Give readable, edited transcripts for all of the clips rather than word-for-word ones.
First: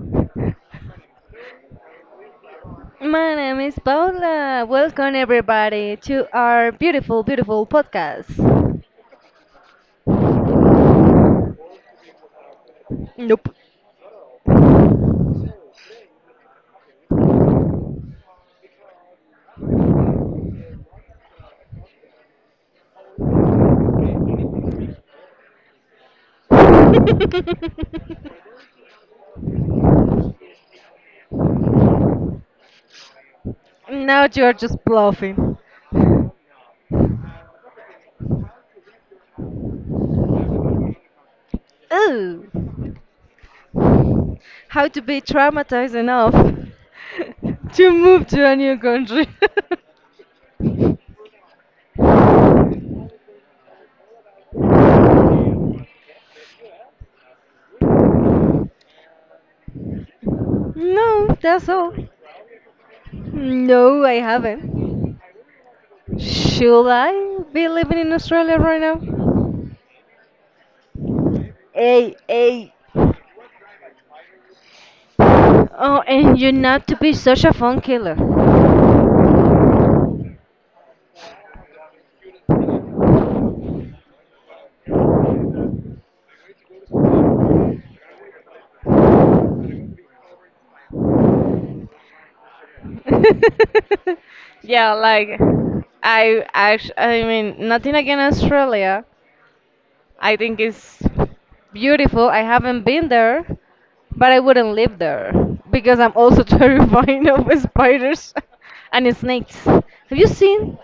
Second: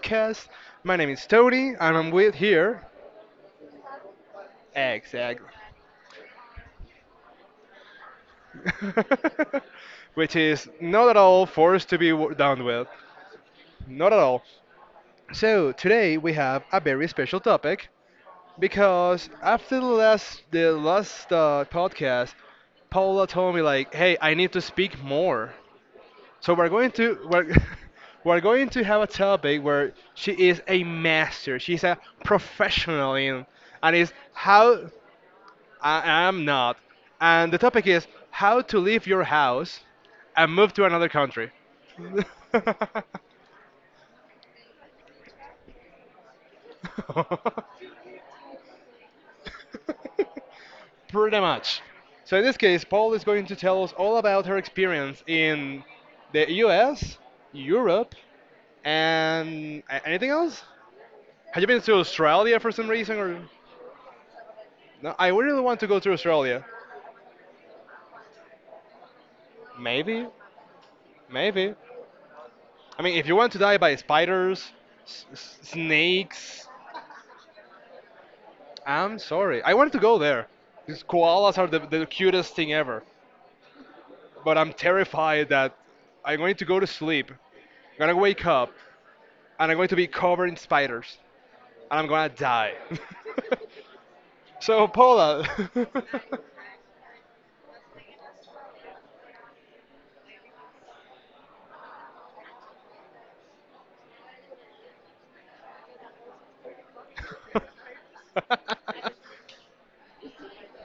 podcast. My name is Tony, and I'm with here. My name is Paula. Welcome Exactly. everybody to our beautiful, beautiful podcast. Which is not at all forced to be done with. Nope. Not at all. So, today we have a very special topic because after the last podcast, Paula told me, like, hey, I need to speak more. So we're going to we're, we're going to have a topic where she is a master. She's a professional in, and is Now you're just how bluffing. I am not. And the topic is how to leave your house and move to another country. Ooh. How to be traumatized enough to move to a new country. Pretty much. So in this case, Paul is going to tell us all about her experience in the U.S., Europe, and anything else. No, Have you that's been to all. Australia for some reason or? No, I haven't. No, I really want to go to Australia. Should I be living in Australia right now? Maybe, maybe. Hey, hey. I mean, if you want to die by spiders, Oh, and you're snakes, not to be such a phone killer. I'm sorry. I wanted to go there. These koalas are the cutest thing ever. But I'm terrified that I'm going to go to sleep, I'm gonna wake up, and I'm going to be covered in spiders, and I'm gonna die. So, Yeah, like Paula. I actually, I mean, nothing against Australia. I think it's beautiful. I haven't been there, but I wouldn't live there because I'm also terrified of spiders and snakes. Have you seen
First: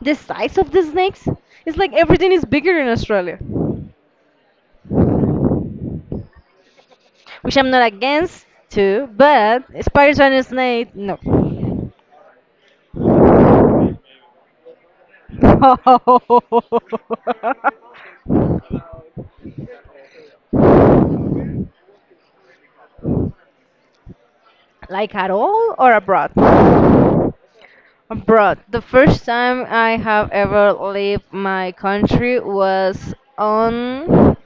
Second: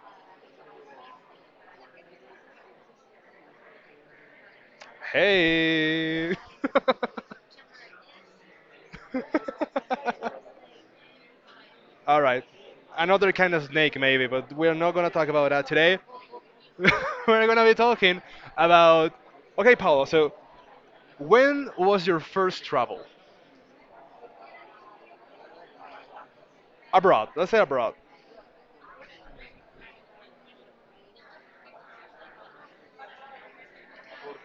the size of the snakes? It's like everything is bigger in Australia, Hey. which I'm not against too, but spiders and snakes, no. All right. Another kind of snake, maybe, but we're not going to talk about that today. We're going to be talking about. Okay, Paolo, so when was your first travel? Like at all or abroad? Abroad. Let's say abroad. Abroad. The first time I have ever left my country was on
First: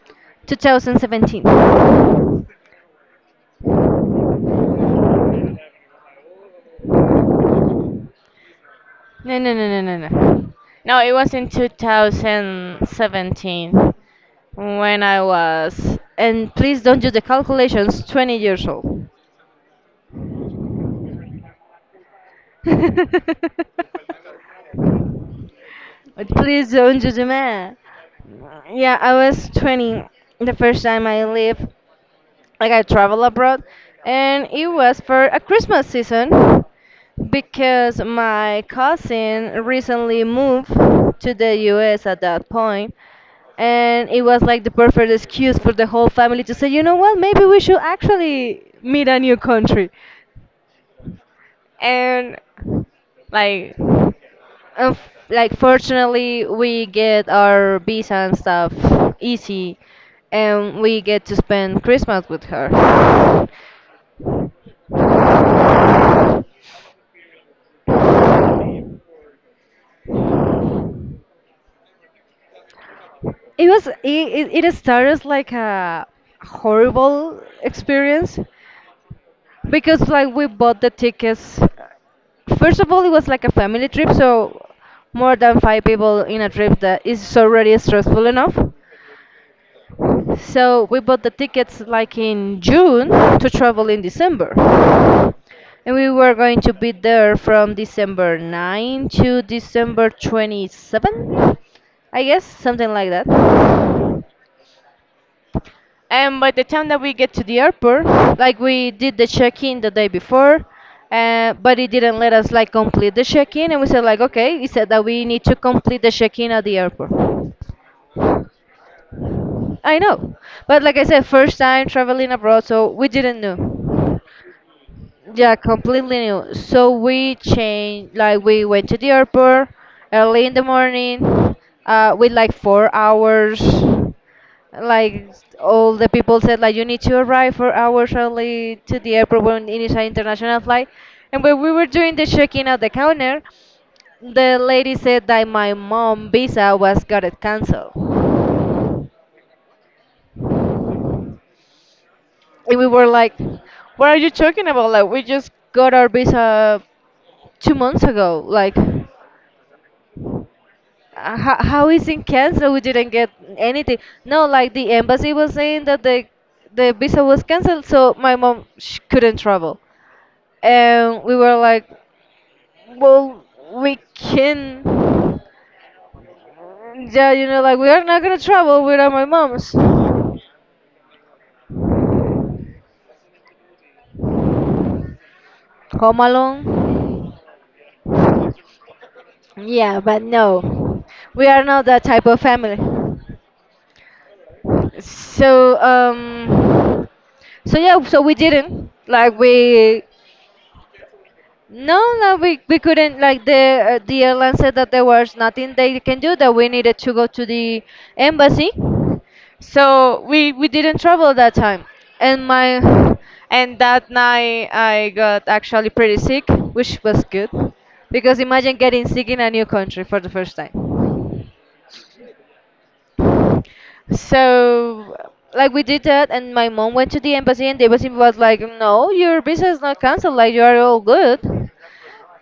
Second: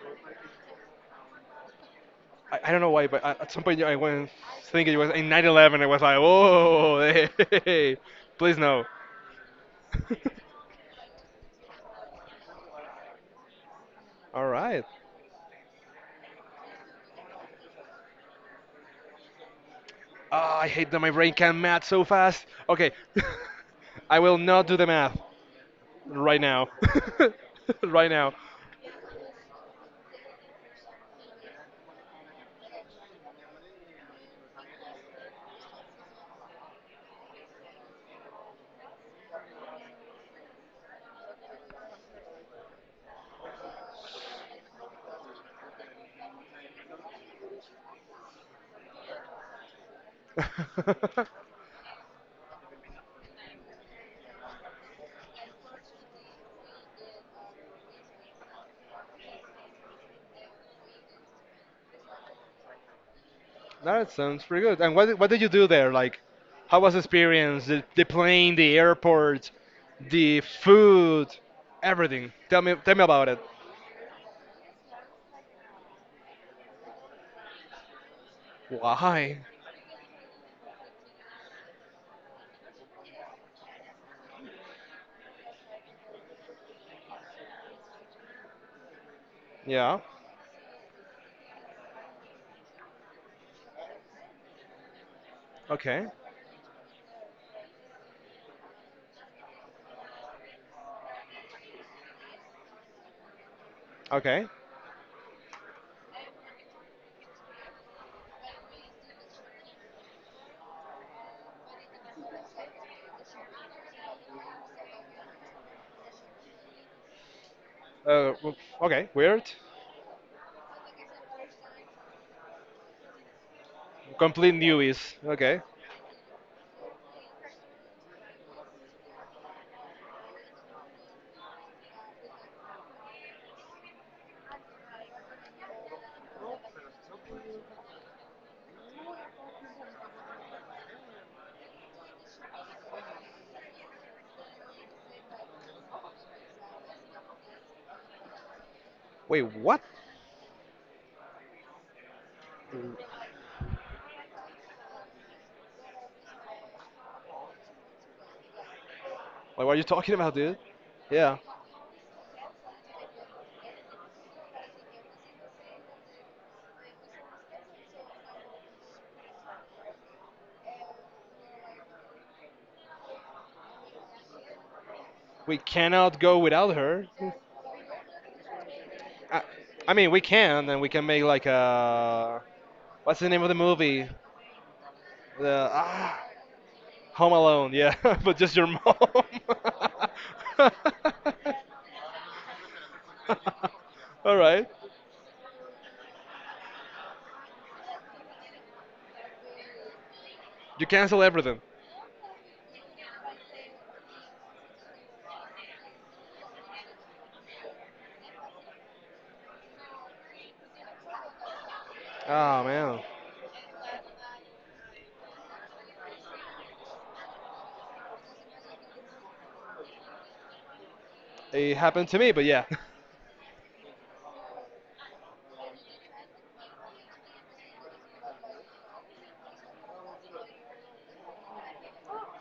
2017. No, I don't know why, but at some point I went thinking it was in 911. 11. I was like, whoa, hey, please no. no, no, no, no, no. No, it was in 2017 All right. when I was, and please don't do the calculations, 20 years old. Ah, I hate that my brain can math so fast. Okay. I will not do the math right now. Please don't judge me. Right now. Yeah, I was 20 the first time I lived, like I traveled abroad, and it was for a Christmas season because my cousin recently moved to the US at that point, and it was like the perfect excuse for the whole family to say, you know what, maybe we should actually meet a new country. And like unf like fortunately, we get our visa and stuff easy, and we get to spend Christmas with her. That sounds pretty good. And what did you do there? Like, how was the experience? The plane, the airport, the food, everything. Tell me about it. It was it, it it started like a horrible experience, Why? because like we bought the tickets. First of all, it was like a family trip, so more than five people in a trip that is already stressful enough. Yeah. So we bought the tickets like in June to travel in December. And we Okay. were going to be there from December 9 to December 27, I guess, something like that. Okay. And by the time that we get to the airport, like we did the check-in the day before, but it didn't let us like complete the check-in, and we said like, okay, it said that we need to complete the check-in at the airport. Uh. w- Okay. Weird. I know, but like I said, first time traveling abroad, so we didn't know. Complete newbies. Yeah, Okay. completely new. So we changed, like we went to the airport early in the morning, with like 4 hours. Like all the people said, like you need to arrive 4 hours early to the airport when it is an international flight. And when we were doing the check-in at the counter, the lady said that my mom visa was got it canceled. Wait. What? And we were like, "What are you talking about? Like, we just got our visa 2 months ago. Like, Like, what are you talking about, dude? Yeah. how is it canceled? We didn't get anything." No, like the embassy was saying that the visa was canceled, so my mom sh couldn't travel. And we were like, "Well, we can." We cannot go without her. Yeah, like we are not gonna travel without my I, mom's. I mean, we can, and we can make like a. What's the name of the movie? The ah. Home alone. Home Alone, yeah, but just your mom. Yeah, but no, we are not that type of family. All right. So um so yeah, so we didn't, like, we, You cancel everything. no, no, we couldn't. Like the airline said that there was nothing they can do, that we needed to go to the embassy. So we didn't travel that time. And Oh man, my and that night I got actually pretty sick, which was good because imagine getting sick in a new country for the first time. it happened to me, but yeah. So, like we did that, and my mom went to the embassy, and the embassy was like, "No, your visa is not canceled. Like you are all good."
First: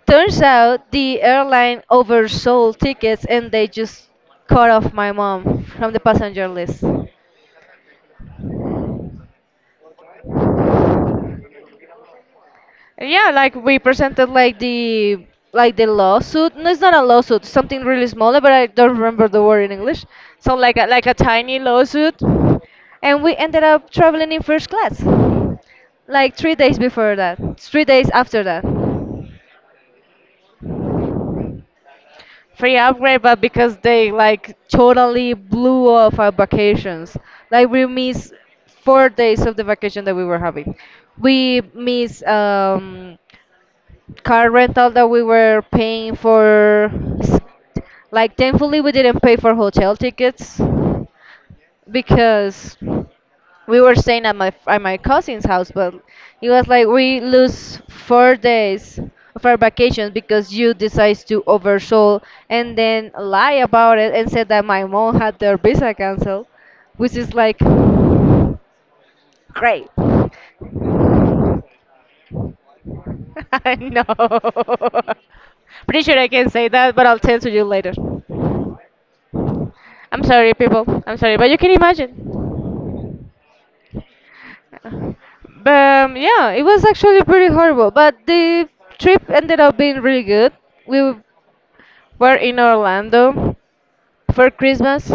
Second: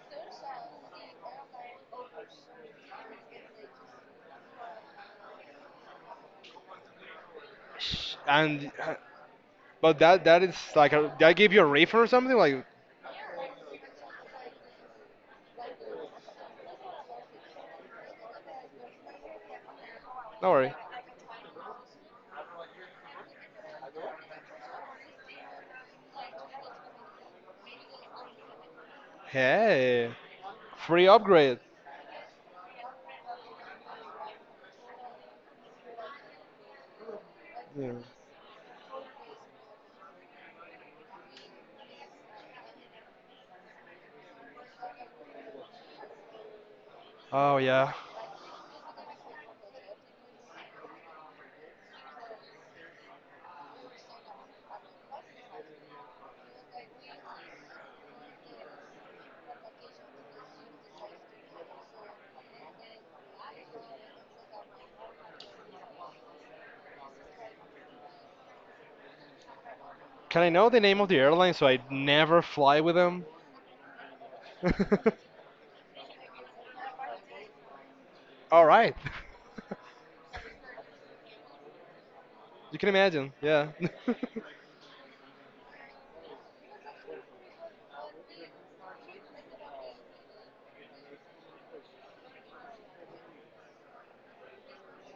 Turns out the airline oversold tickets, and they just cut off my mom from the passenger list. And but that is like a, did I give you a refund or something? Like, Yeah, like we presented like the lawsuit. No, it's not a lawsuit. Something really smaller, but I don't remember the word in English. don't So worry. like a tiny lawsuit, and we ended up traveling in first class, like 3 days before that, 3 days after that. Hey, free upgrade. Free upgrade, but because they like totally blew off our vacations. Like we Yeah. missed 4 days of the vacation that we were having. We missed car rental that we were paying for, s- Oh yeah. like thankfully we didn't pay for hotel tickets because we were staying at my cousin's house, but it was like we lose 4 days of our vacation because you decides to oversold and then lie about it and said that my mom had their visa canceled, which is like great. Can I know the name of the airline no. so I never fly with them? Pretty sure I can say that, but I'll tell to you later. All right. I'm sorry, people. I'm sorry, but you can You imagine. can imagine, yeah. But yeah, it was actually pretty horrible. But the trip ended up being really good. We were in Orlando for Christmas.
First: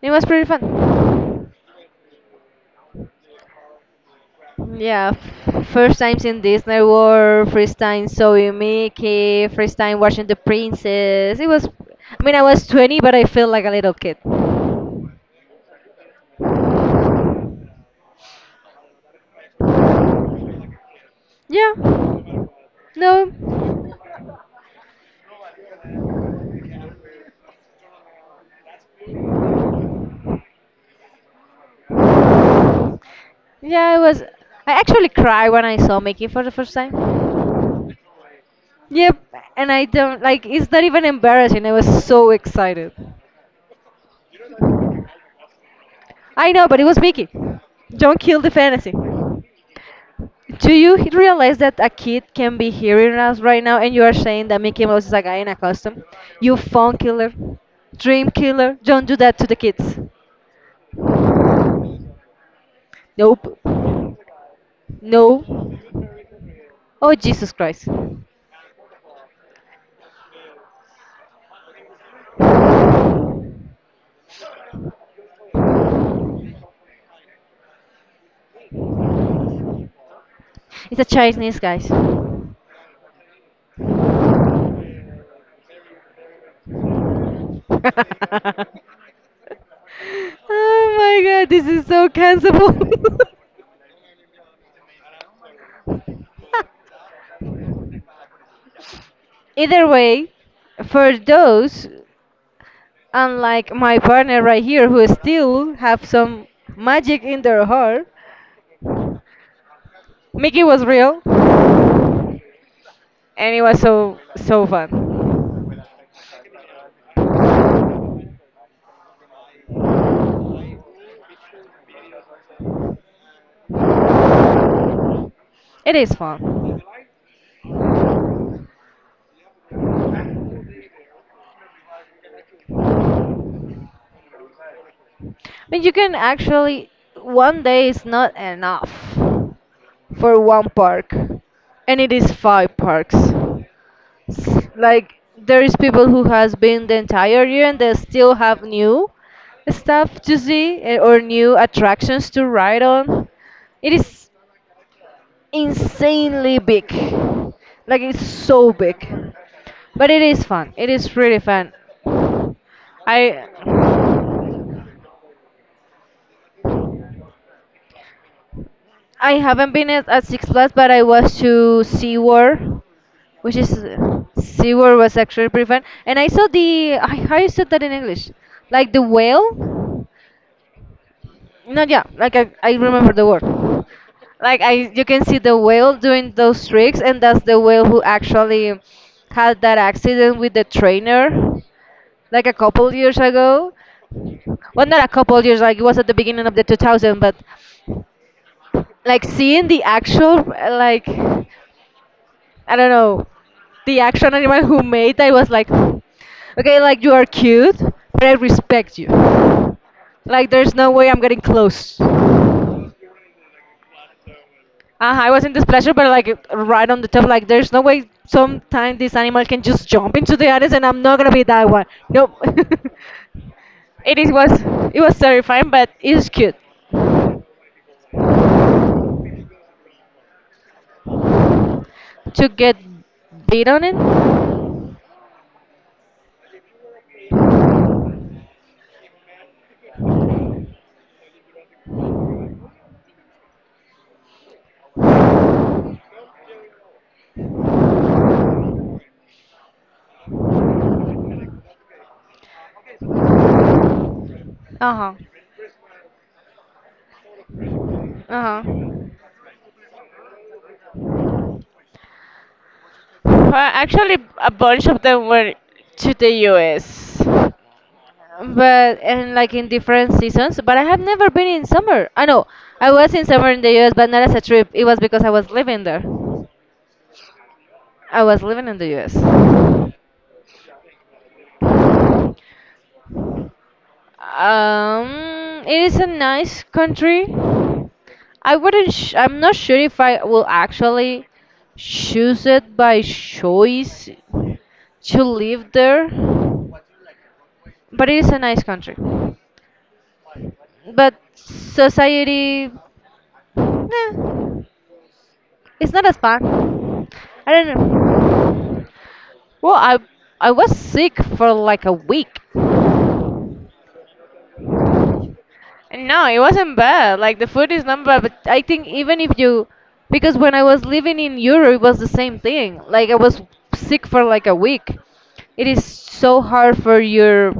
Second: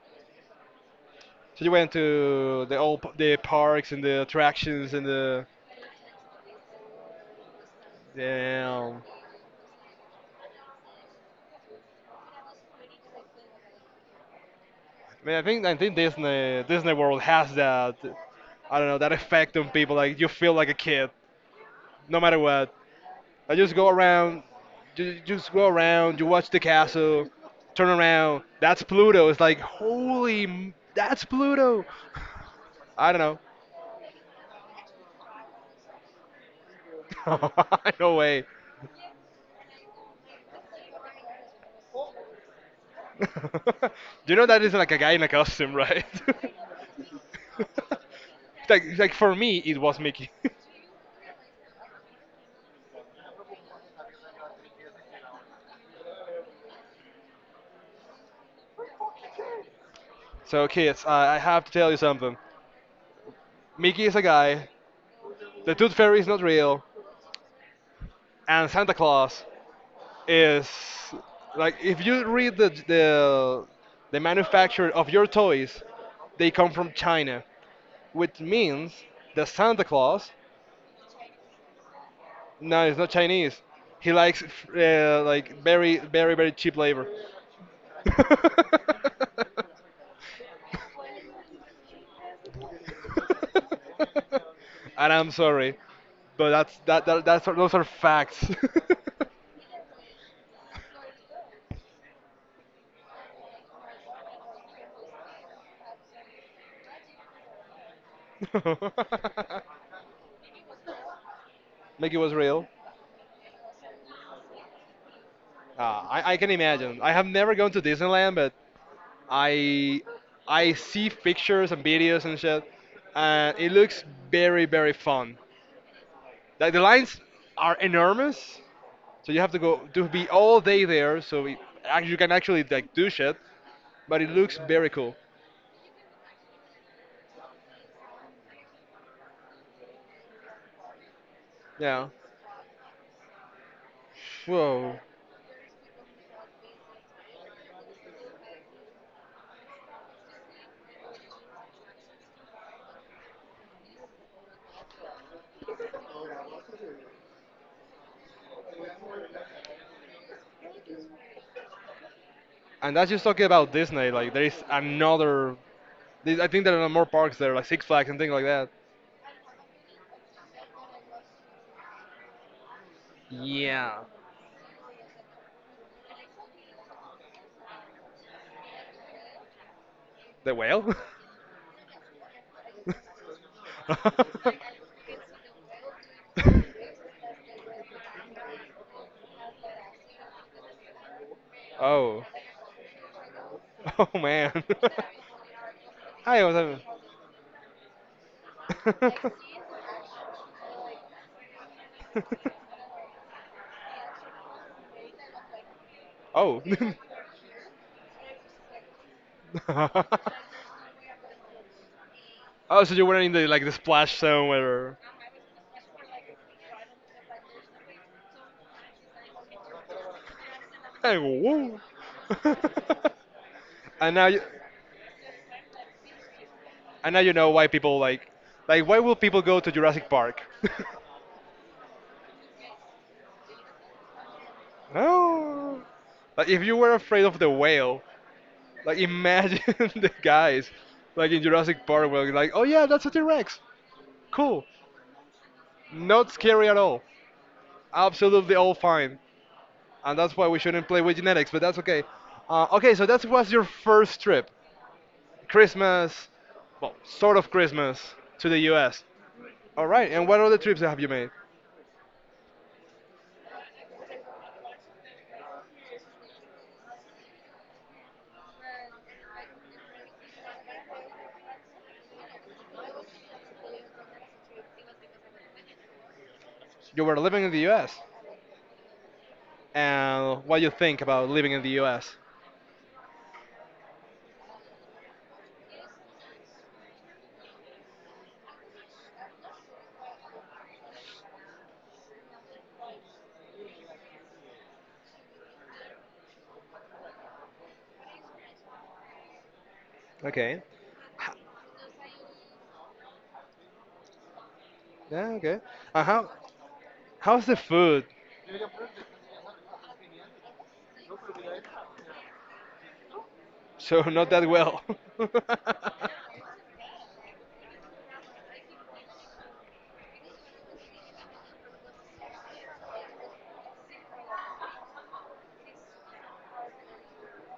It was pretty fun. So you went to the parks and the attractions and Yeah, the first times in Disney World, first time sewing damn. Mickey, first time watching The Princess. It was, I mean, I was 20, but I felt like a little kid. I mean, I think Disney World has that. I don't know that effect on people. Like you feel like a kid, Yeah. no matter what. No. I just go around, just go around. You watch the castle, turn around. That's Pluto. It's like holy, that's Pluto. I don't Yeah, it was. I actually cried when I saw Mickey for the first time. know. No way. Yep, and I don't like. It's not even embarrassing. I was so excited. You know that is like a guy in a costume, right? I know, but it was Mickey. Don't kill the like, fantasy. like for me, it was Mickey. Do you realize that a kid can be hearing us right now and you are saying that Mickey Mouse is a guy in a costume? You phone killer, dream killer, don't do that to the kids. So kids, I have to tell you something. Nope. Mickey is a guy. No. The Tooth Fairy is not real, Oh, Jesus Christ. and Santa Claus is like if you read the manufacturer of your toys, they come from China, which means that Santa Claus It's a Chinese, guys. no, he's not Chinese. He likes like very very very cheap labor. Oh my god, this is so cancelable. And I'm sorry, but that's that, that that's those are facts. Either way, for those, unlike my partner right here, who still have some magic in their heart, Mickey was real, Mickey was real. and it was so so fun. Uh, I can imagine. I have never gone to Disneyland, but I I see pictures and videos and shit, and it looks very very fun. It is Like fun. the lines are enormous, so you have to go to be all day there. So you can actually like do shit, but it looks very cool. But you can actually, one day is not enough for one park, and Yeah. it is five parks. Whoa. Like there is people who has been the entire year and they still have new stuff to see, or new attractions to ride on. It is. Insanely big. Like it's so big. But it is fun. It is really fun. And that's just I talking about Disney. Like there is another. I think there are more parks there, like Six Flags and things like that. I haven't been at, Six Flags, but I was to SeaWorld, which is Yeah. SeaWorld was actually pretty fun. And I saw the, I, how you said that in English? Like the whale? The whale. No, yeah, like I remember the word. Like I you can see the whale doing those tricks, and that's the whale who actually had that accident with the trainer, Oh. like a couple years ago. Oh man. Well, not a couple years, like it was at the beginning Hi, of the what's 2000, but like up? seeing the actual, like, I don't know, the action animal who made that was like, okay, Oh. like you are cute, but I respect you. Like, there's no way I'm getting close. Oh, so you were in the like the splash zone where, I was in displeasure, but like right on the top, like there's no way sometime this animal can just jump into the others, and I'm not hey, gonna be that woo. one. Nope. And it now, is you, was it was terrifying, but it's cute. and now you know why people like why will people go to Jurassic Park? To get bid on it? No, like if you were afraid of the whale, like imagine the guys, like in Jurassic Park, where like, oh yeah, that's a T-Rex, cool, not scary at all, absolutely all fine, and that's why we shouldn't play with genetics, but that's okay. Okay, so that was your first trip. Uh-huh. Christmas, well, sort of Christmas to the Uh-huh. US. All right, and what other trips have you made? Well, actually, a bunch of them were to the US. But and like in different seasons, but I have never been in summer. I know I was in summer in the US, but not as a trip. It was because I was living there. You were living in the US, I was living in the US. and what you think about living in the US? It is a nice country. I wouldn't. I'm not sure if I will actually choose it by choice to live there, but it is a nice country. Okay. But H- society, eh, Yeah, okay. it's Uh, not as how bad. how's the I don't food? know. Well, I was sick for like a week. So not that well. No, it wasn't bad. Like the food is not bad, but I think even if you, because when I was living in Europe, it was the same thing. Like I was sick for like a week. It is so hard for your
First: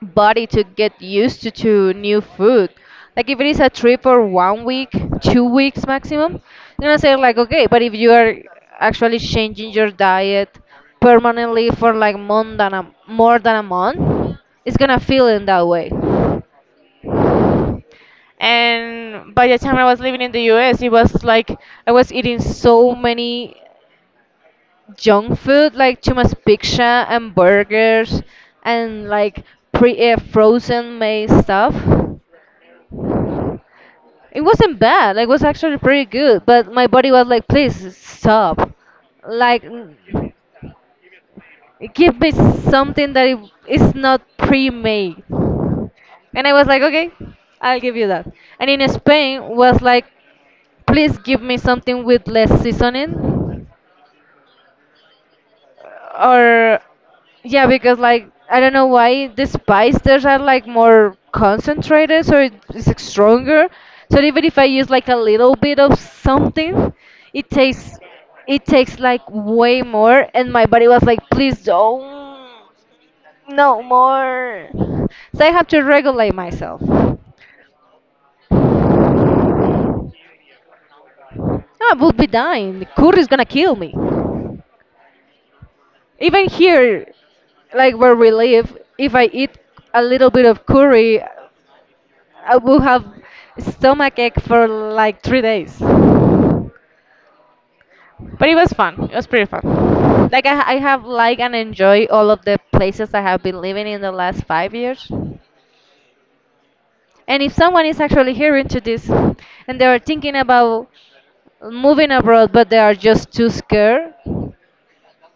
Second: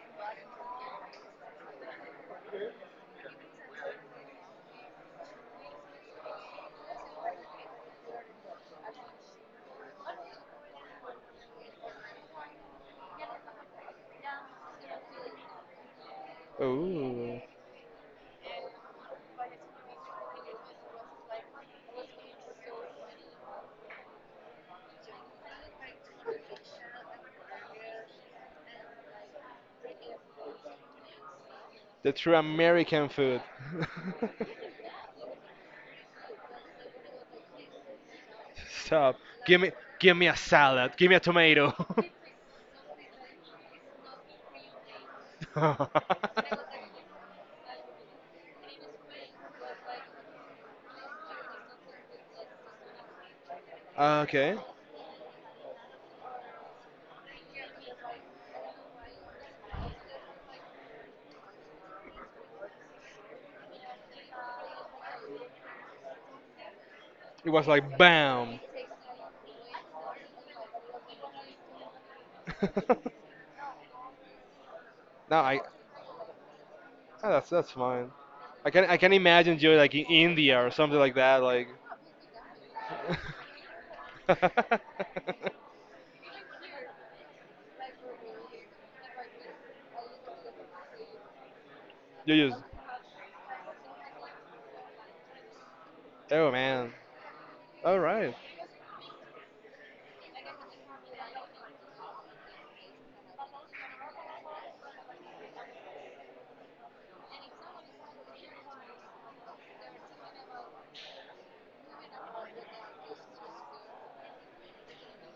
body to get used to new food. Like if it is a trip for one week, 2 weeks maximum, you're gonna say like okay, but if you are actually changing your diet permanently for like more than a month, it's gonna feel in that way. Ooh, And by the time I was living in the US, it was like I was eating so many junk food, like too much pizza and burgers and like pre frozen made stuff. the true American food. It wasn't bad. Like, it was actually pretty good. But my body was like, please stop. Stop. Give Like, me give me a salad. Give me a tomato. give me something that it is not pre-made. And I was like, okay, I'll give you that. And in Spain was like, please give me something with less seasoning. Okay. Or Yeah, because like I don't know why the spice there's are like more concentrated so it's like, stronger. So even if I use like a little bit of something it It was takes, like bam. it takes like way more and my body was like please don't, no more. No, So I I. have to regulate myself. That's fine. I can imagine you like in India or something like that. Like. Ah, I would be dying, the curry is gonna kill me. Even here, like where we live, if I eat a little bit of curry You I just. will have stomach ache for like 3 days. Oh But man. All right. it was fun. It was pretty fun. Like I have liked and enjoy all of the places I have been living in the last 5 years. And if someone is actually hearing to this and they are thinking about moving abroad but they are just too scared,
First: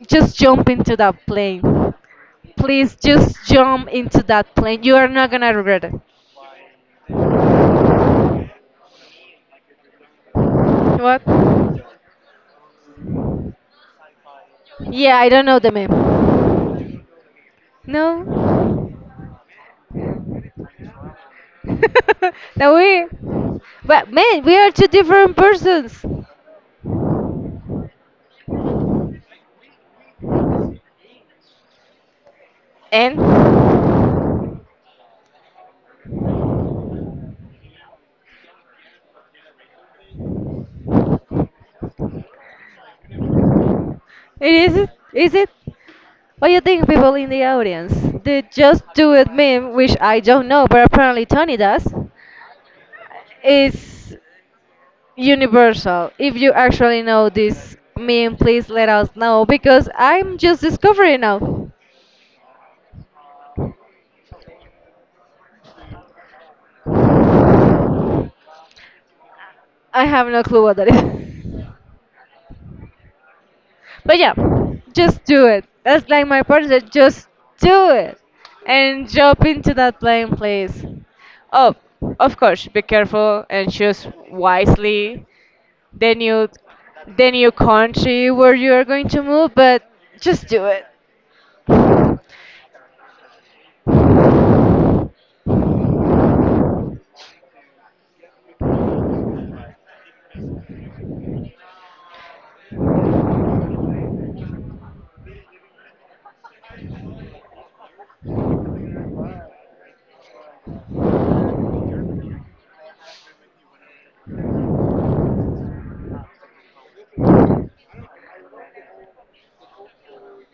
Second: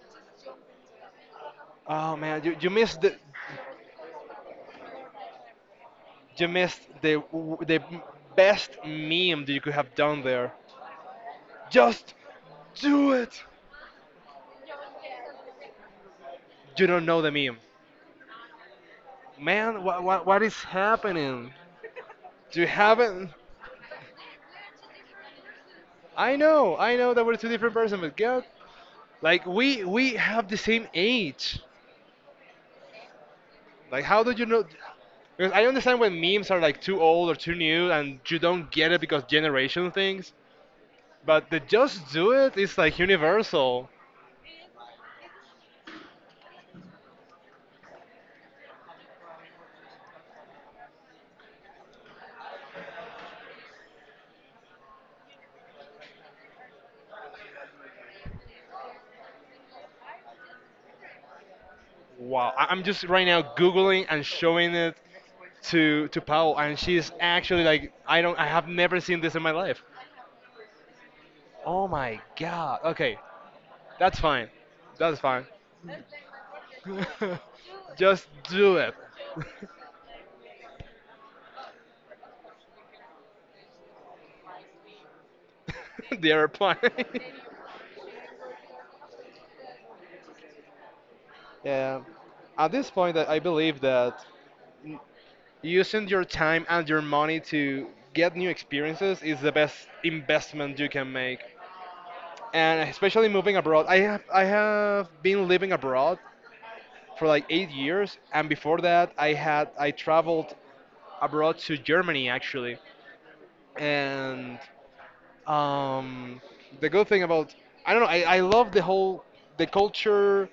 just jump into that plane. Oh man, you, you Please missed the just jump into that plane. You are not gonna regret it. you missed the w- the best meme that you could have done there. What? Just do it. Yeah, I don't know the meme. You don't know the meme, No? man. What is happening? You now we, haven't. but man, we are two different persons. I know that we're two different person, but God. Like we have the same age. And Like how do you know? Because I understand when memes are like too old or too new and you don't get it because generation things. But the just do it is like universal. it is it? What do you think, people in the audience? The just do it meme, which I don't know, but apparently Tony does, is universal. If you actually know this meme, please let us know because I'm just discovering now. Wow, I'm just right now googling and showing it to Paul, and she's actually like, I don't, I have never seen this in my life. I have no clue what that is. Oh my god. Okay, But that's yeah, fine. That's just fine. do it. That's like my part. That just do it Just do it. and jump into that plane, please. Oh, of course, be careful and choose wisely the They are new, applying. the new country where you are going to move. But just do it. Yeah. At this point, I believe that using your time and your money to get new experiences is the best investment you can make. And especially moving abroad, I have been living abroad for like 8 years, and before that, I traveled abroad to Germany actually, and um, the good thing about, I don't know, I love the whole, the culture,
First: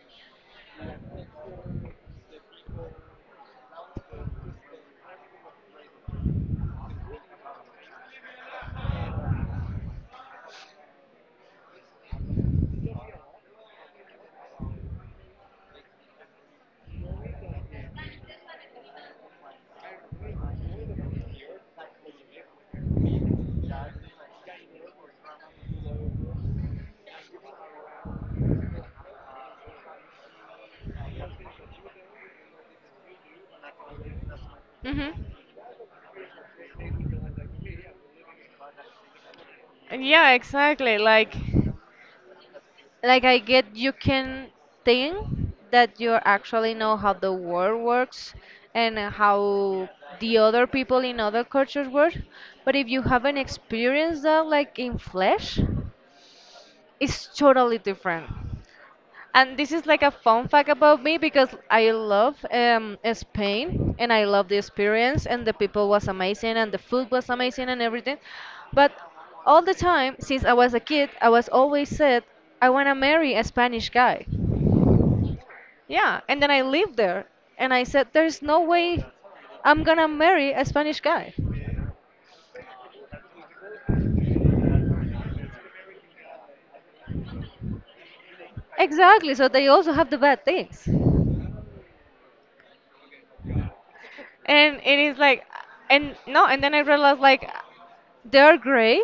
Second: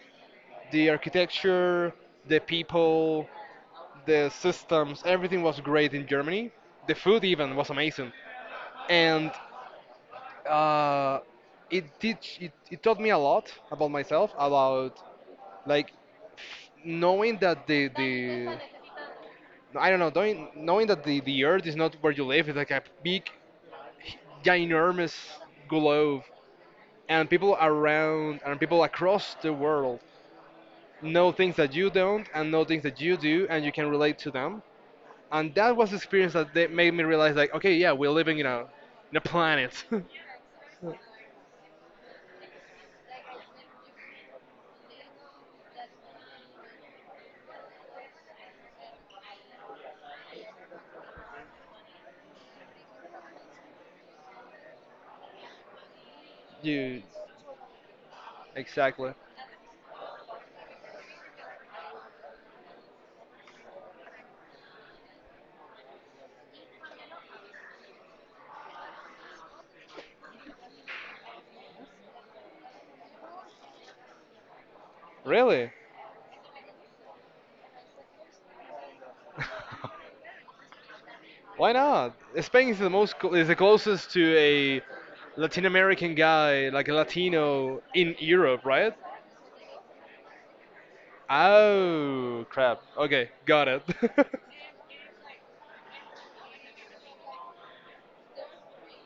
the architecture, the people. The systems, everything was great in Germany. The food even was amazing, and uh, it taught me a lot about myself, about like knowing that the I don't know, knowing that the earth is not where you live. It's like a big, ginormous globe, and people around and people across the world know things that you don't and know things that you do, and you can relate to them. Hmm. And that was the experience that they made me realize, like, okay, yeah, we're living in a planet. Yeah, exactly. Like I get you can think that you actually know how the world works and how the other people in other cultures work, but if you haven't experienced that like in flesh, You it's totally different. exactly And this is like a fun fact about me because I love Spain and I love the experience and the people was amazing and the food was amazing and everything. But all the time since I was a kid, I was always said I want to marry a Spanish guy. really. Yeah, and then I lived there and I said there's no way I'm gonna marry a Spanish guy. Why not? Spain is the most is the closest to a Latin American guy, like a Latino in Europe, right? Exactly, so they also have the bad things. Oh crap, okay, got it. And it is like, and no, and then I realized like they're great,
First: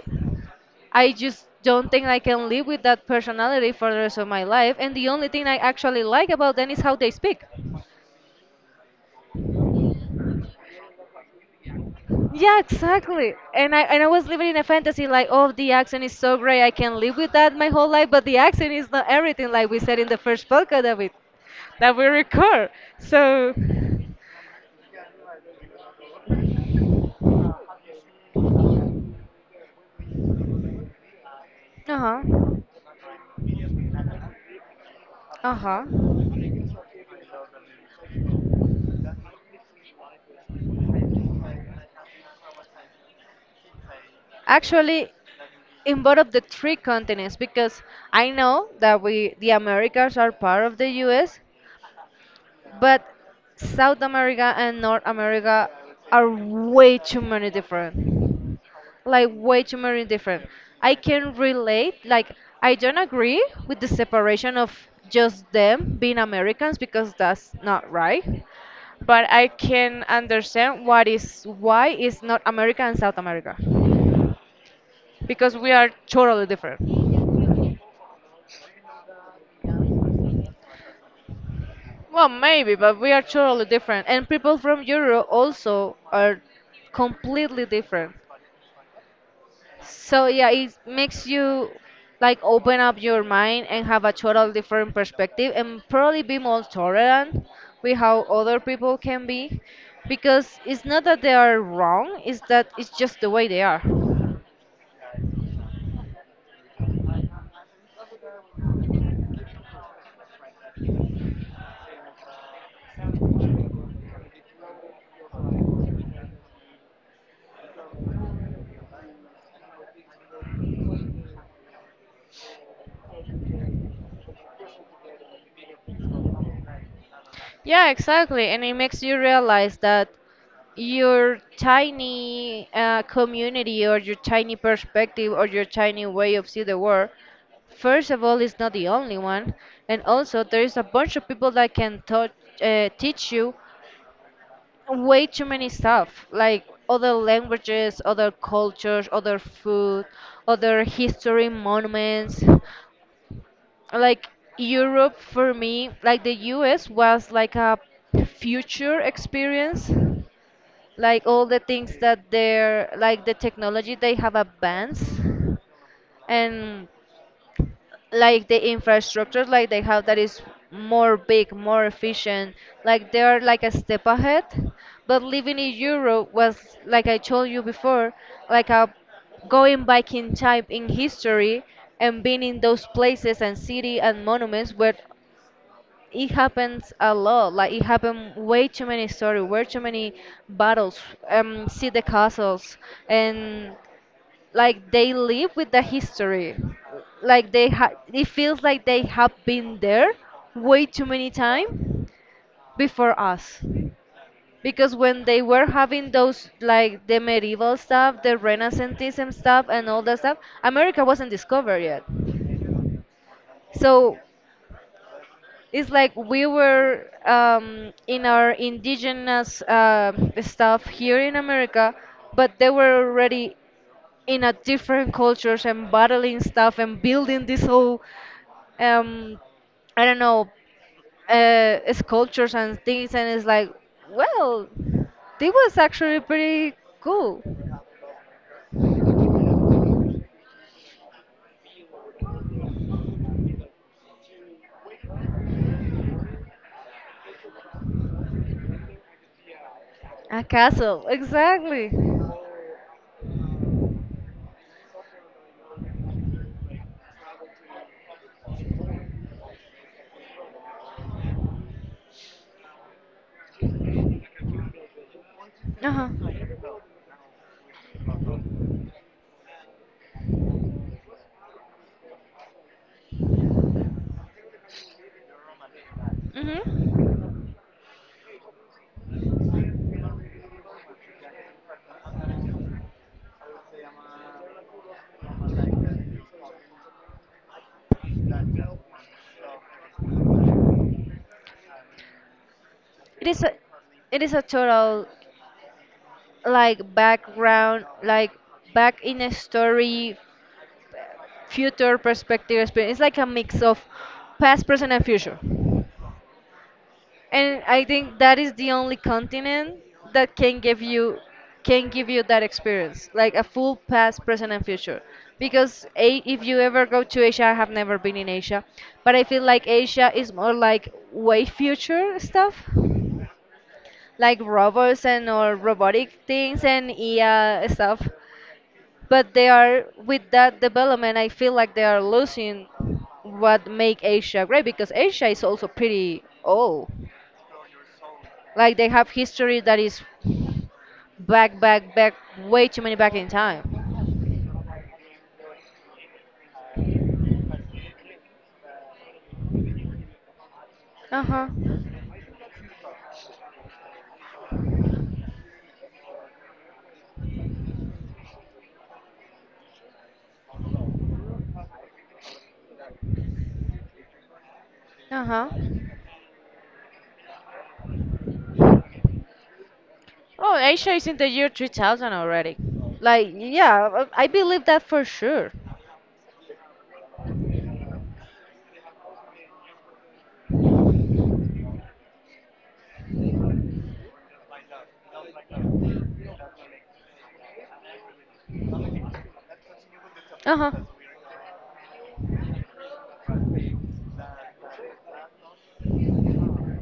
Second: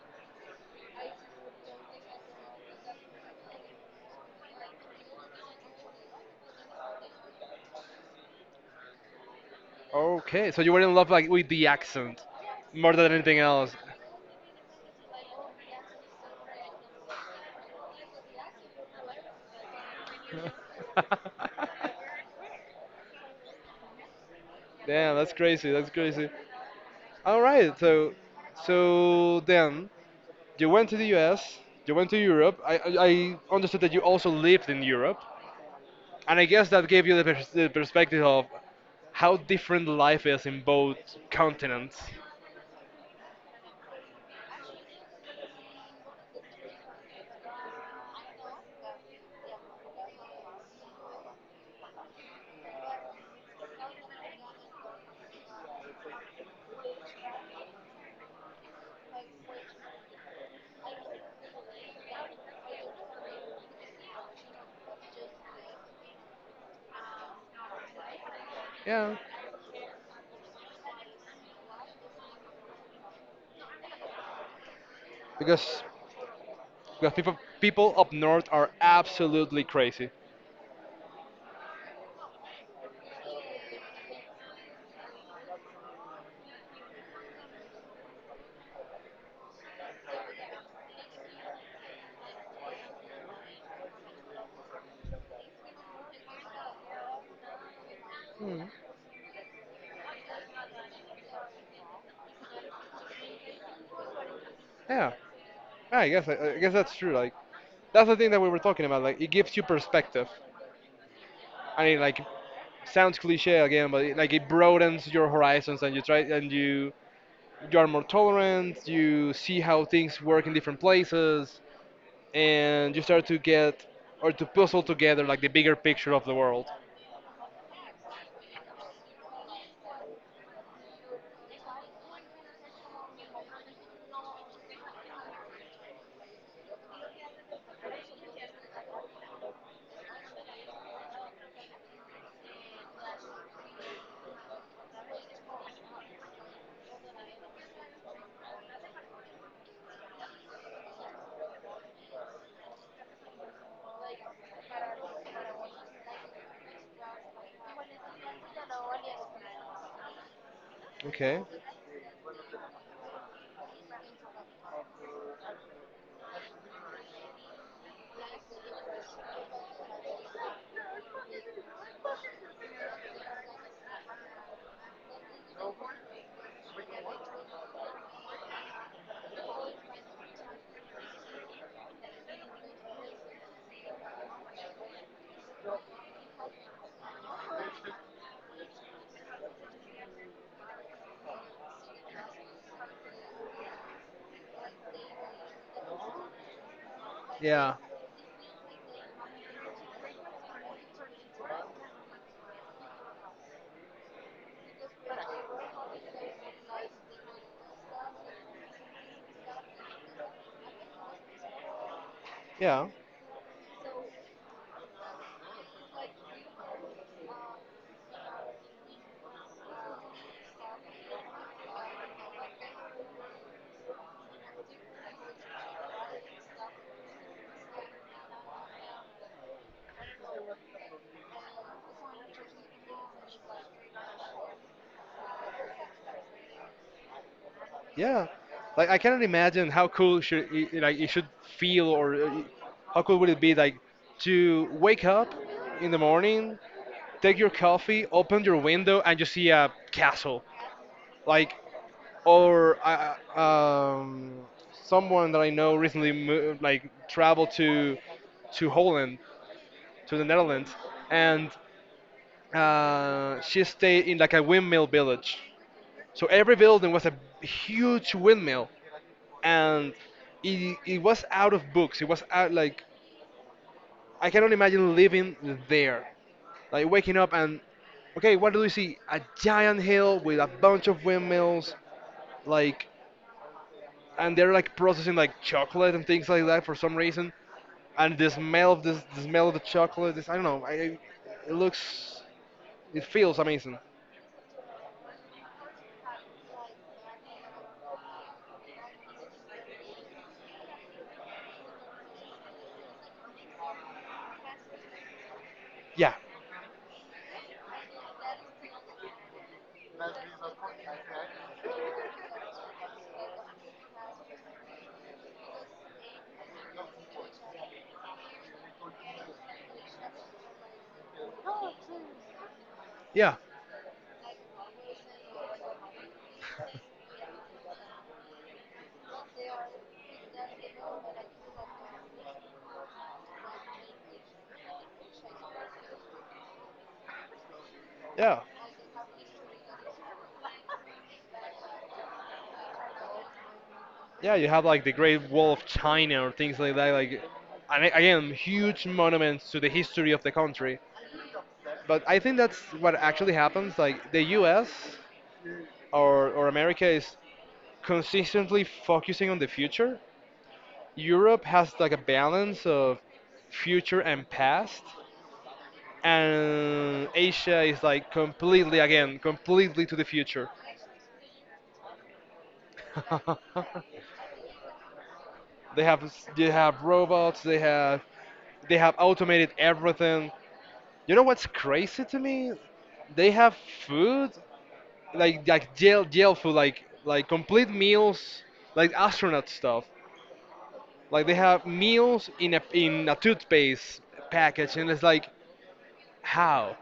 I just don't think I can live with that personality for the rest of my life and the only thing I actually like about them is how they speak. Okay, so you were in love like with the accent Yeah, more than exactly, anything else. and I was living in a fantasy like oh the accent is so great I can live with that my whole life, but the accent is not everything like we said in the first podcast that we, that we record. So Damn, that's crazy. That's crazy. All right. So then you went to the U.S. You went to uh-huh, Europe. I understood that you also lived in Europe, uh-huh. and I guess that gave you the perspective of how different life is in both continents. Actually in both of the three continents because I know that we the Americas are part of the US, but South America and North America are way too many different. Like way too many different. I can relate, like I don't agree with the separation of just them being Americans because that's not right. Yeah, But I can understand what is why is not America and South America. Because we because are totally different. People up north are absolutely crazy. Well, maybe, but we are totally different. And people from Europe also are completely different. So yeah, it makes you like open up your mind and have a total different perspective and probably be more tolerant with how other Mm. people can be because it's not that they are wrong, it's that it's just the way they are. Yeah, I guess that's true. Like that's the thing that we were talking about. Like it gives you perspective. I mean, like, sounds cliche again, but it, like it broadens your horizons, and you try and you are more tolerant. You see how things work in different places, and you start to get or to puzzle together like the bigger picture of the world. Yeah, exactly. And it makes you realize that your tiny community or your tiny perspective or your tiny way of see the world first of all is not the only one and also there is a bunch of people that can touch, teach you way too many stuff like other languages, other cultures, other food, other history monuments. Like Europe for me, like the US was like a future experience, like Okay. all the things that they're like the technology they have advanced and like the infrastructure like they have that is more big, more efficient, like they're like a step ahead. But living in Europe was like I told you before, like a going back in time in history, and being in those places and city and monuments where it happens a lot. Like it happened way too many stories, way too many battles. See the castles, and like they live with the history. Like they Yeah. ha, it feels like they have been there way too many times before us. Because when they were having those, like the medieval stuff, the Renaissantism stuff, and all that stuff, America wasn't discovered yet. Yeah. So it's like we were in our indigenous stuff here in America, but they were already in a different cultures and battling stuff and building this whole, um, I don't know, sculptures and things. And it's like, well, this was actually pretty cool. Yeah. Like I cannot imagine how cool should like it should feel or how cool would it be like to wake up in the morning, take your coffee, open your window, and you see a A castle. castle, Like exactly. or I, um, someone that I know recently moved, like traveled to Holland, to the Netherlands, and she stayed in like a windmill village, Uh huh. so every building was a huge windmill. And it was out of books, it was out like I cannot imagine living there, like waking Mhm. up and okay, what do we see, a giant hill with a bunch of windmills, like, and they're like processing like chocolate and things like that for some reason. And the smell of this, the smell of the chocolate, this I don't know. It looks, it It feels is a, amazing. it is a total like background, like back in a story, future perspective experience. It's like a mix of past, present, and future. Yeah, And I think that is the only continent that can give you, can give you that experience, like a full past, present, and future. Because A, if you ever go to Asia, I have never been in Asia, but I feel like Asia is more like way future stuff yeah, like robots and or robotic things and AI stuff. But they are with that development I feel like they are losing what make Asia great because Asia is also pretty old. yeah, Like they have history that is back way too many back in time. yeah. You have like the Great Wall of China or things like that. Like, again, huge monuments to the history of the country. Uh-huh. But I think that's what actually happens. Like the U.S. or America is consistently focusing on the future. Europe has like a balance of future and past, Uh-huh. and Asia is like completely again, completely to the future. Oh, Asia is in the year 3000 already. Like yeah, I believe that for sure. they have they have robots, they have automated everything. You know what's crazy to me? They have food like like jail food like complete meals like astronaut stuff. Uh-huh. Like they have meals in a toothpaste package, and it's like how?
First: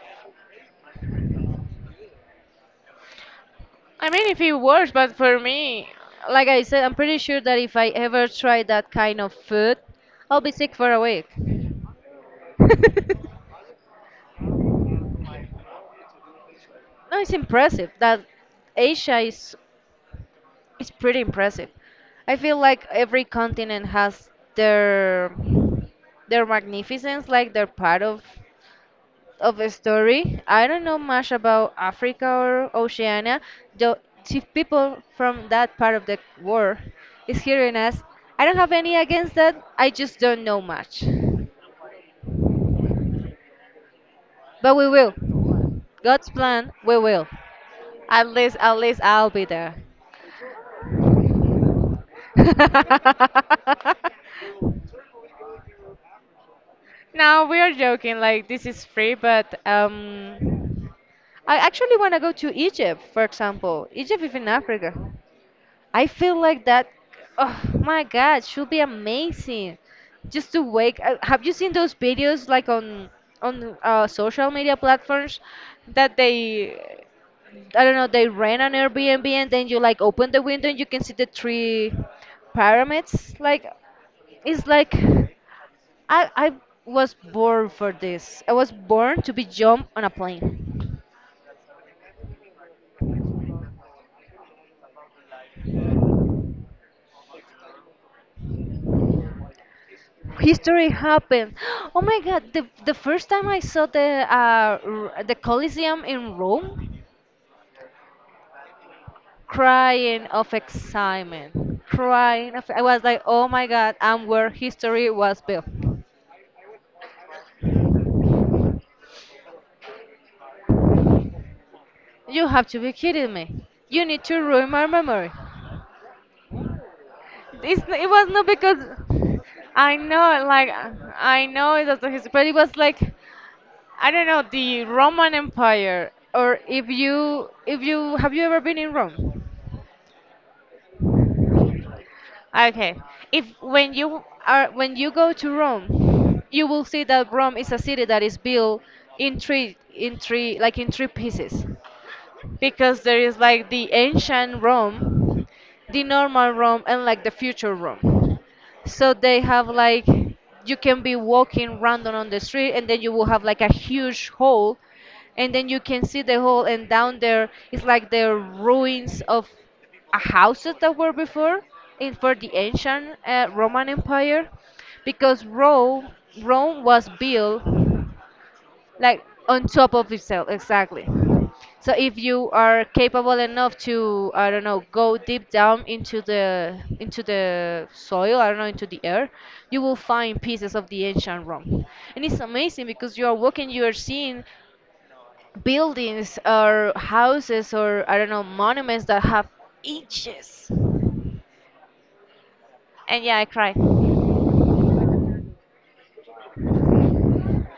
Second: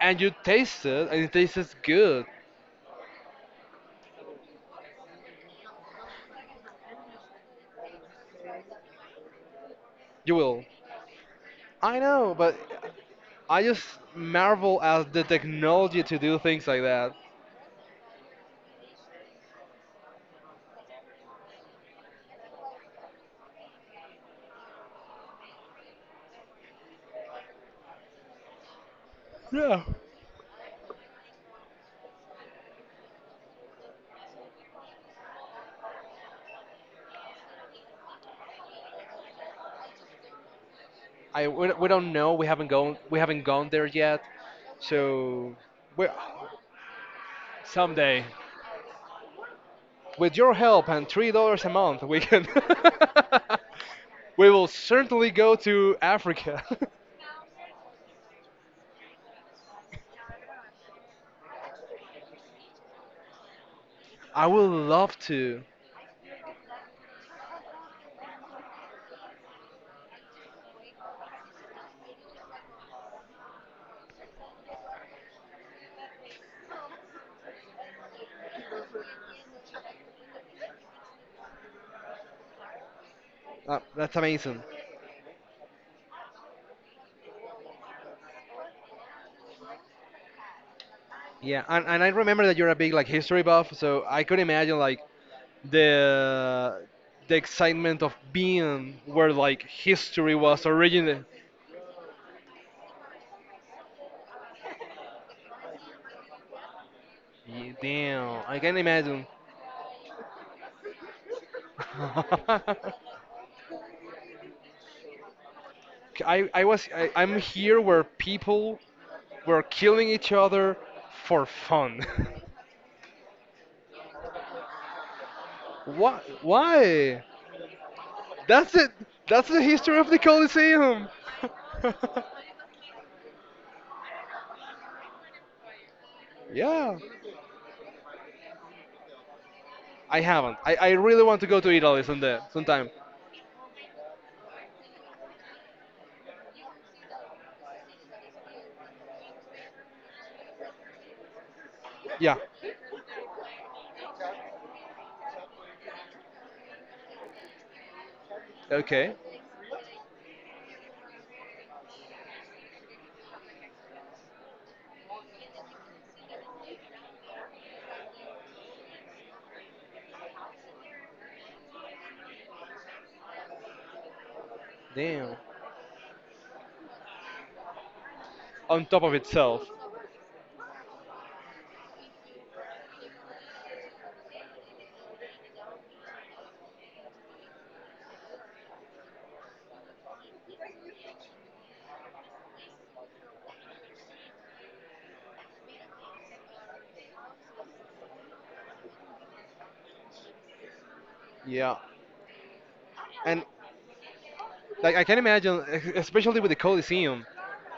And you taste it, and it tastes good. I mean, if it works, but for me, like I said I'm pretty sure that if I ever try that kind of food You I'll be will. sick for a week. I know, but I just marvel at the technology to do things like that. No, it's impressive that Asia is pretty impressive. I feel like every continent has their their magnificence, like they're part of a Yeah. story. I don't know much about Africa or Oceania, though if people from that part of the world is hearing us, I don't have any against that. I just don't know much. We don't know. We haven't gone, we haven't gone there yet. But we will. So we. God's plan, we will. Someday. At least, at least I'll be there. With your help and $3 a month, we can. We will certainly go to Africa. No, we are joking. Like this is free, but I actually want to go to Egypt, for example. Egypt is in I would Africa. love to. I feel like that. Oh my God, should be amazing. Just to wake. Have you seen those videos like on social media platforms that they, I don't know, they rent an Airbnb and then you like open the window and you can see the three pyramids. Like That's amazing. it's like I was born for this. I was born to be jump on a plane. Yeah, and I remember that you're a big like history buff, so I could imagine like the the excitement of being where like history was History originated. happened. Oh my God! The first time I saw the the Colosseum in Rome, Yeah, damn, I can imagine. crying of excitement, crying. Of, I was like, oh my God, I'm where history was built. I'm here where people were killing each other for fun. You have to be kidding me. You need to ruin my memory. Why? Why? It was not That's because it. That's the I history of the know, like, Colosseum. I know it was the history, but it was like, I don't know, the Roman Empire, or Yeah. If you, have you ever been in Rome? I haven't. I really want to go to Italy someday, sometime. Okay. If when you are when you go to Rome, you will see that Rome is a city that is built in three like in three pieces Yeah. because there is like the ancient Rome, the normal Rome, and like the future Rome. So Okay. they have like, you can be walking random on the street, and then you will have like a huge hole, and then you can see the hole, and down there is like the ruins of a houses that were before in for the ancient Roman Empire, Damn. because Rome was built On top of like on itself. top of itself exactly. So if you are capable enough to I don't know go deep down into the soil, I don't know, into the air, you will find pieces of the ancient Rome. And it's amazing because you are walking, you are seeing buildings or houses or I don't know monuments that have ages. Yeah, And yeah, and I cried. like I can imagine, especially with the Coliseum.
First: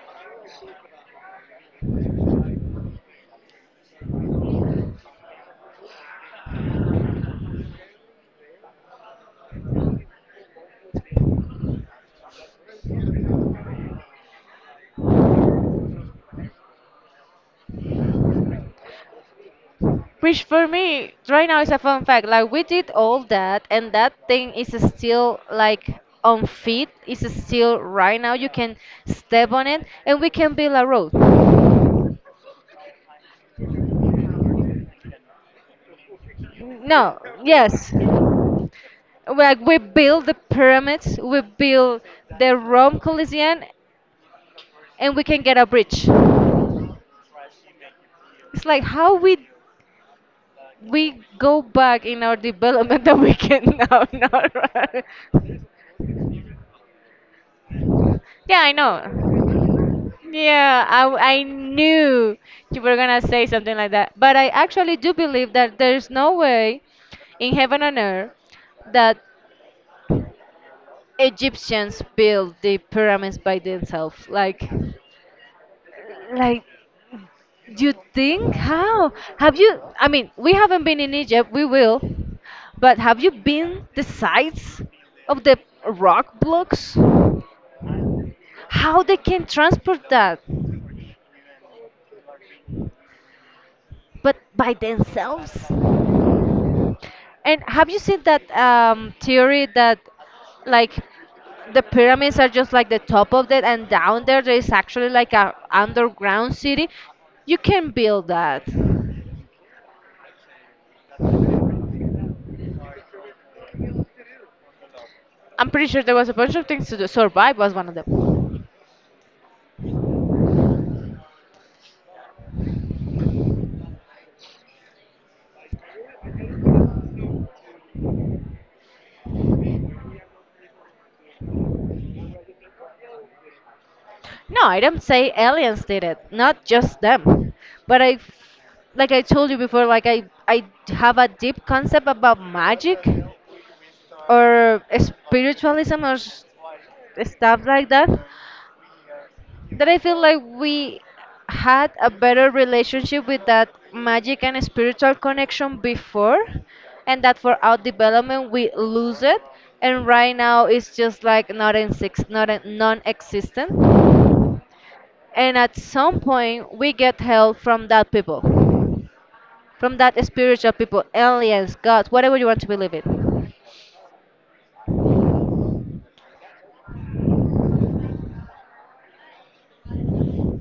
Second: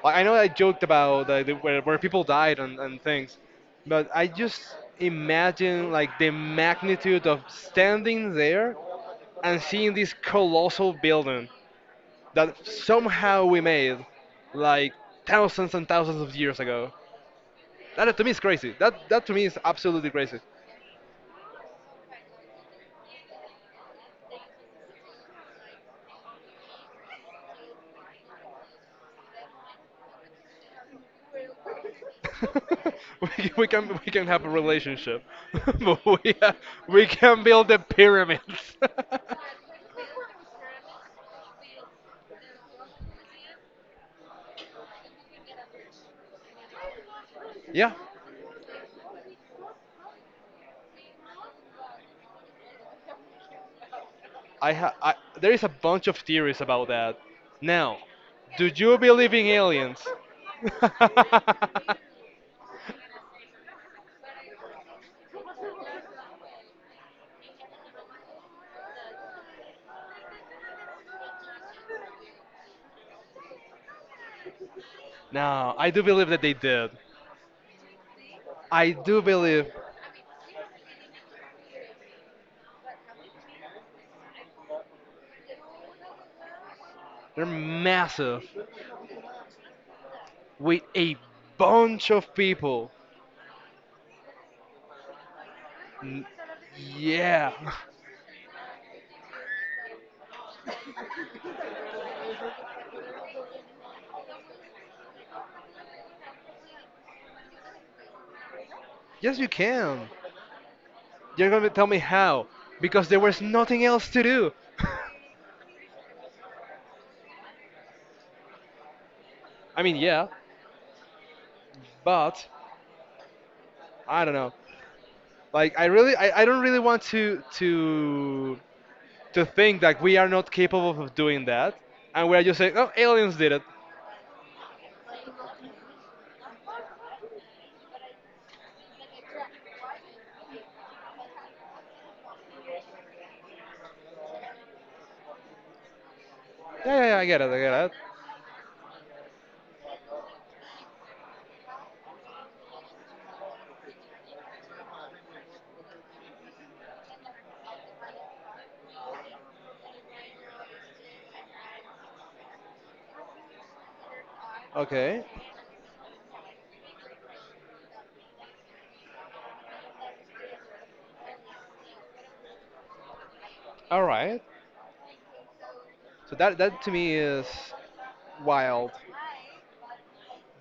Like I know I joked about like, the, where people died and things, but I just imagine like the magnitude of standing there and seeing this colossal building that somehow we made like thousands and thousands of years ago. That to me is crazy. That to me is absolutely crazy. Which for me right now is a fun fact. Like we did all that, and that thing is still like on feet. It's still right now. You can step on it, and we can build a road. We can have a relationship, but we ha- we No, can build the yes, pyramids. like we build the pyramids, we build the Rome Coliseum, and we can get a bridge. Yeah, It's like how we go back in our development that we can now. Not right. There is a bunch of theories about that. Now, Yeah, do I you believe in know. aliens? Yeah, I, w- I knew you were gonna say something like that. But I actually do believe that there's no way in heaven and earth that Egyptians built the pyramids by themselves. No, I do believe that they Like did. you think I how? do Have believe you? I mean, we haven't been in Egypt. We will, but have you been the sites of the rock blocks? they're massive How they can transport that? with a bunch of people. But by themselves? N-. Yeah. And have you seen that theory that like the pyramids are just like the top of it, and down there there is actually like a underground city? You can build that. Yes, you can. You're gonna tell me how? Because there was nothing else to do. I'm pretty sure there was a bunch of things to do. Survive was one of them. I mean, yeah, but I don't know. Like, I don't really want to think that we are not capable of doing that, and we're just saying, oh, aliens did it. No, I don't say aliens did it. Not just them. But I, like I told you before, like I have a deep concept about magic or spiritualism or s- Yeah, yeah, yeah, I get it, I stuff get like it. that. That I feel like we had a better relationship with that magic and spiritual connection before, and that for our development we lose it, and right now it's just like not in six, not in, non-existent. Okay, And at some point we get help from that people, from that spiritual people, aliens, gods, whatever you want to believe in. all right. So that to me is wild,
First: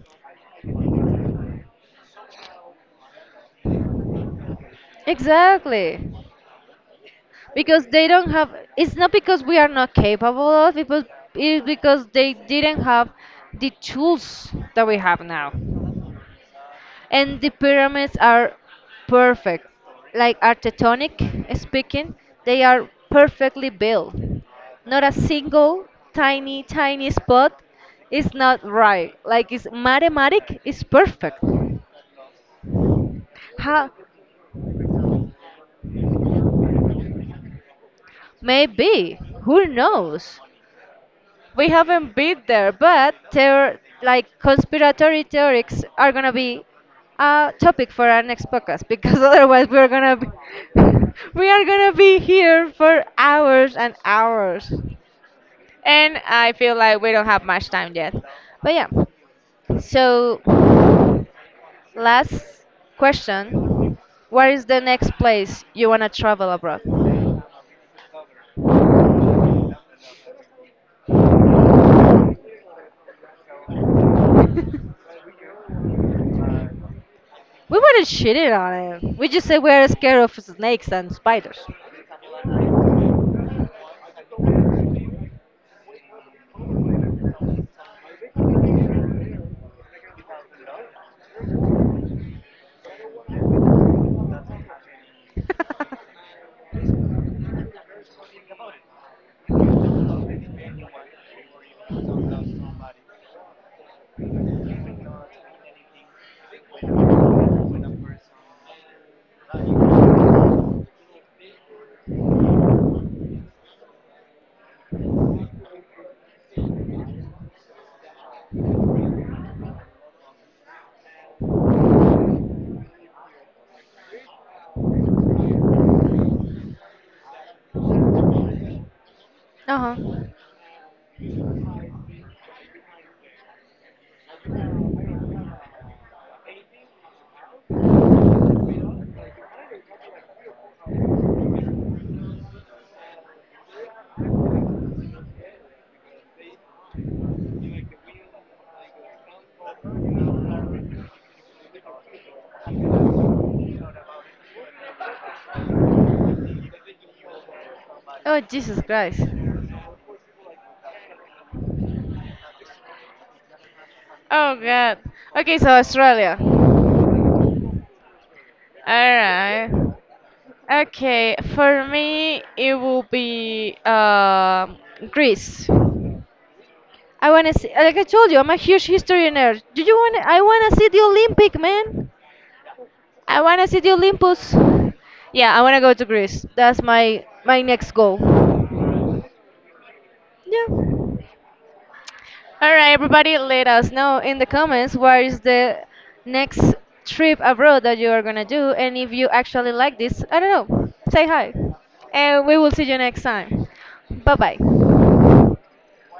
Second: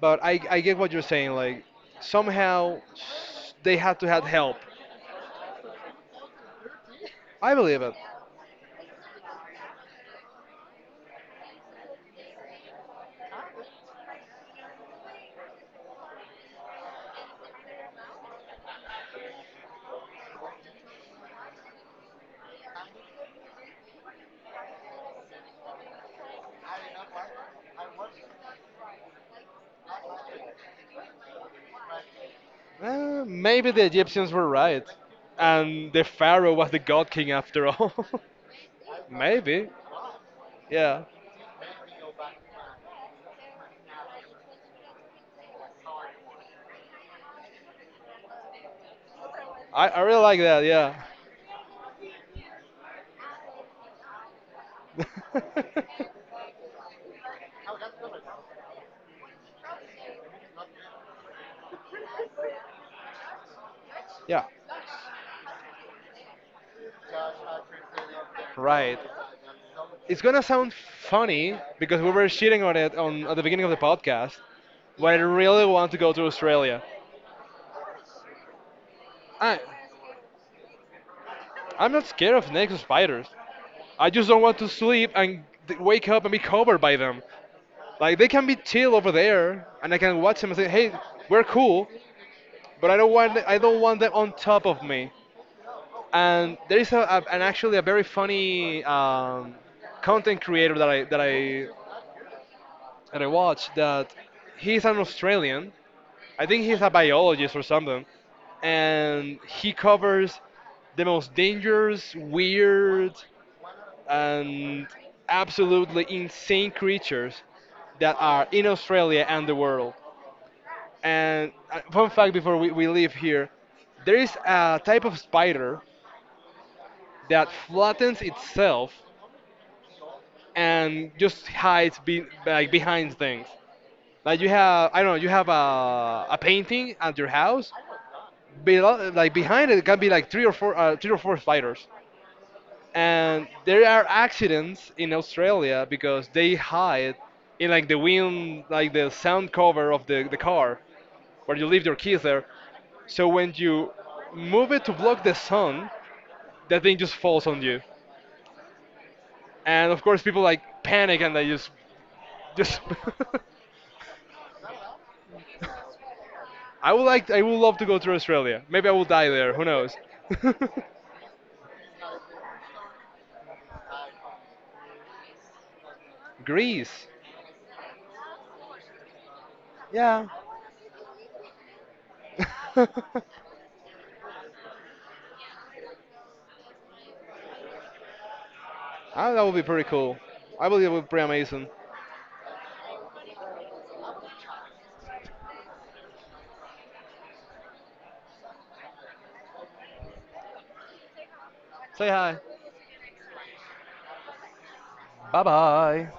but I get what you're saying. Like, somehow they had to have help. Exactly. I believe Because it. they don't have, it's not because we are not capable of because it's because they didn't have the tools that we have now, and the pyramids are perfect, like architectonic speaking they are perfectly built, not a single tiny spot is not right, like it's mathematic, it's perfect. Maybe the How? Egyptians were right, and the pharaoh was the god king after all. Maybe. Who Maybe, knows? yeah. We haven't been there, but there like conspiratory theories are gonna be a topic for our next podcast because otherwise we're I gonna really be like that. Yeah, we are gonna be here for hours and hours, and I feel like we don't have much time yet. But yeah, so last question: yeah. what is the next place you wanna travel abroad? Right. It's gonna sound funny because we were shitting on it on at the beginning of the podcast, but I really want to go to Australia. We weren't shitting on it. We just I said we're scared of snakes and spiders. I'm not scared of snakes or spiders. I just don't want to sleep and wake up and be covered by them. Like they can be chill over there, and I can watch them and say, "Hey, we're cool." But I don't want them on top of me. And there is a and actually a very funny content creator that I watch, that he's an Australian. I think he's a biologist or something, and he covers the most dangerous, weird, and absolutely insane creatures that are in Australia and the world. And fun fact before we leave here, there is a type of spider that flattens itself Uh-huh. and just hides like behind things. Like you have, I don't know, you have a painting at your house, below, like behind it can be like three or four spiders. And there are accidents in Australia because they hide in like the wind, like the sound cover of the car where you leave your keys there. So when you move it to block the sun, that thing just falls on you. Oh, Jesus Christ. And of course, people like panic, and they just just. Oh, God. Okay, so Australia. I would like I would love to go to Australia. Maybe I will die there. Who Alright. knows? Okay, for me, it will be Greece. Greece. I wanna see, like I told you, I'm a huge history nerd. Do you wanna? Yeah. I wanna see the Olympic, man. I wanna see the Olympus. Yeah, I wanna go to Greece. That's my my next goal. Ah, that would be pretty cool. I believe it would be Yeah. pretty amazing. All right, everybody, let us know in the comments what is the next trip abroad that you are gonna do, and if you actually like this, I don't know, say hi, Say hi. and we will see you next time. Bye bye. Bye-bye.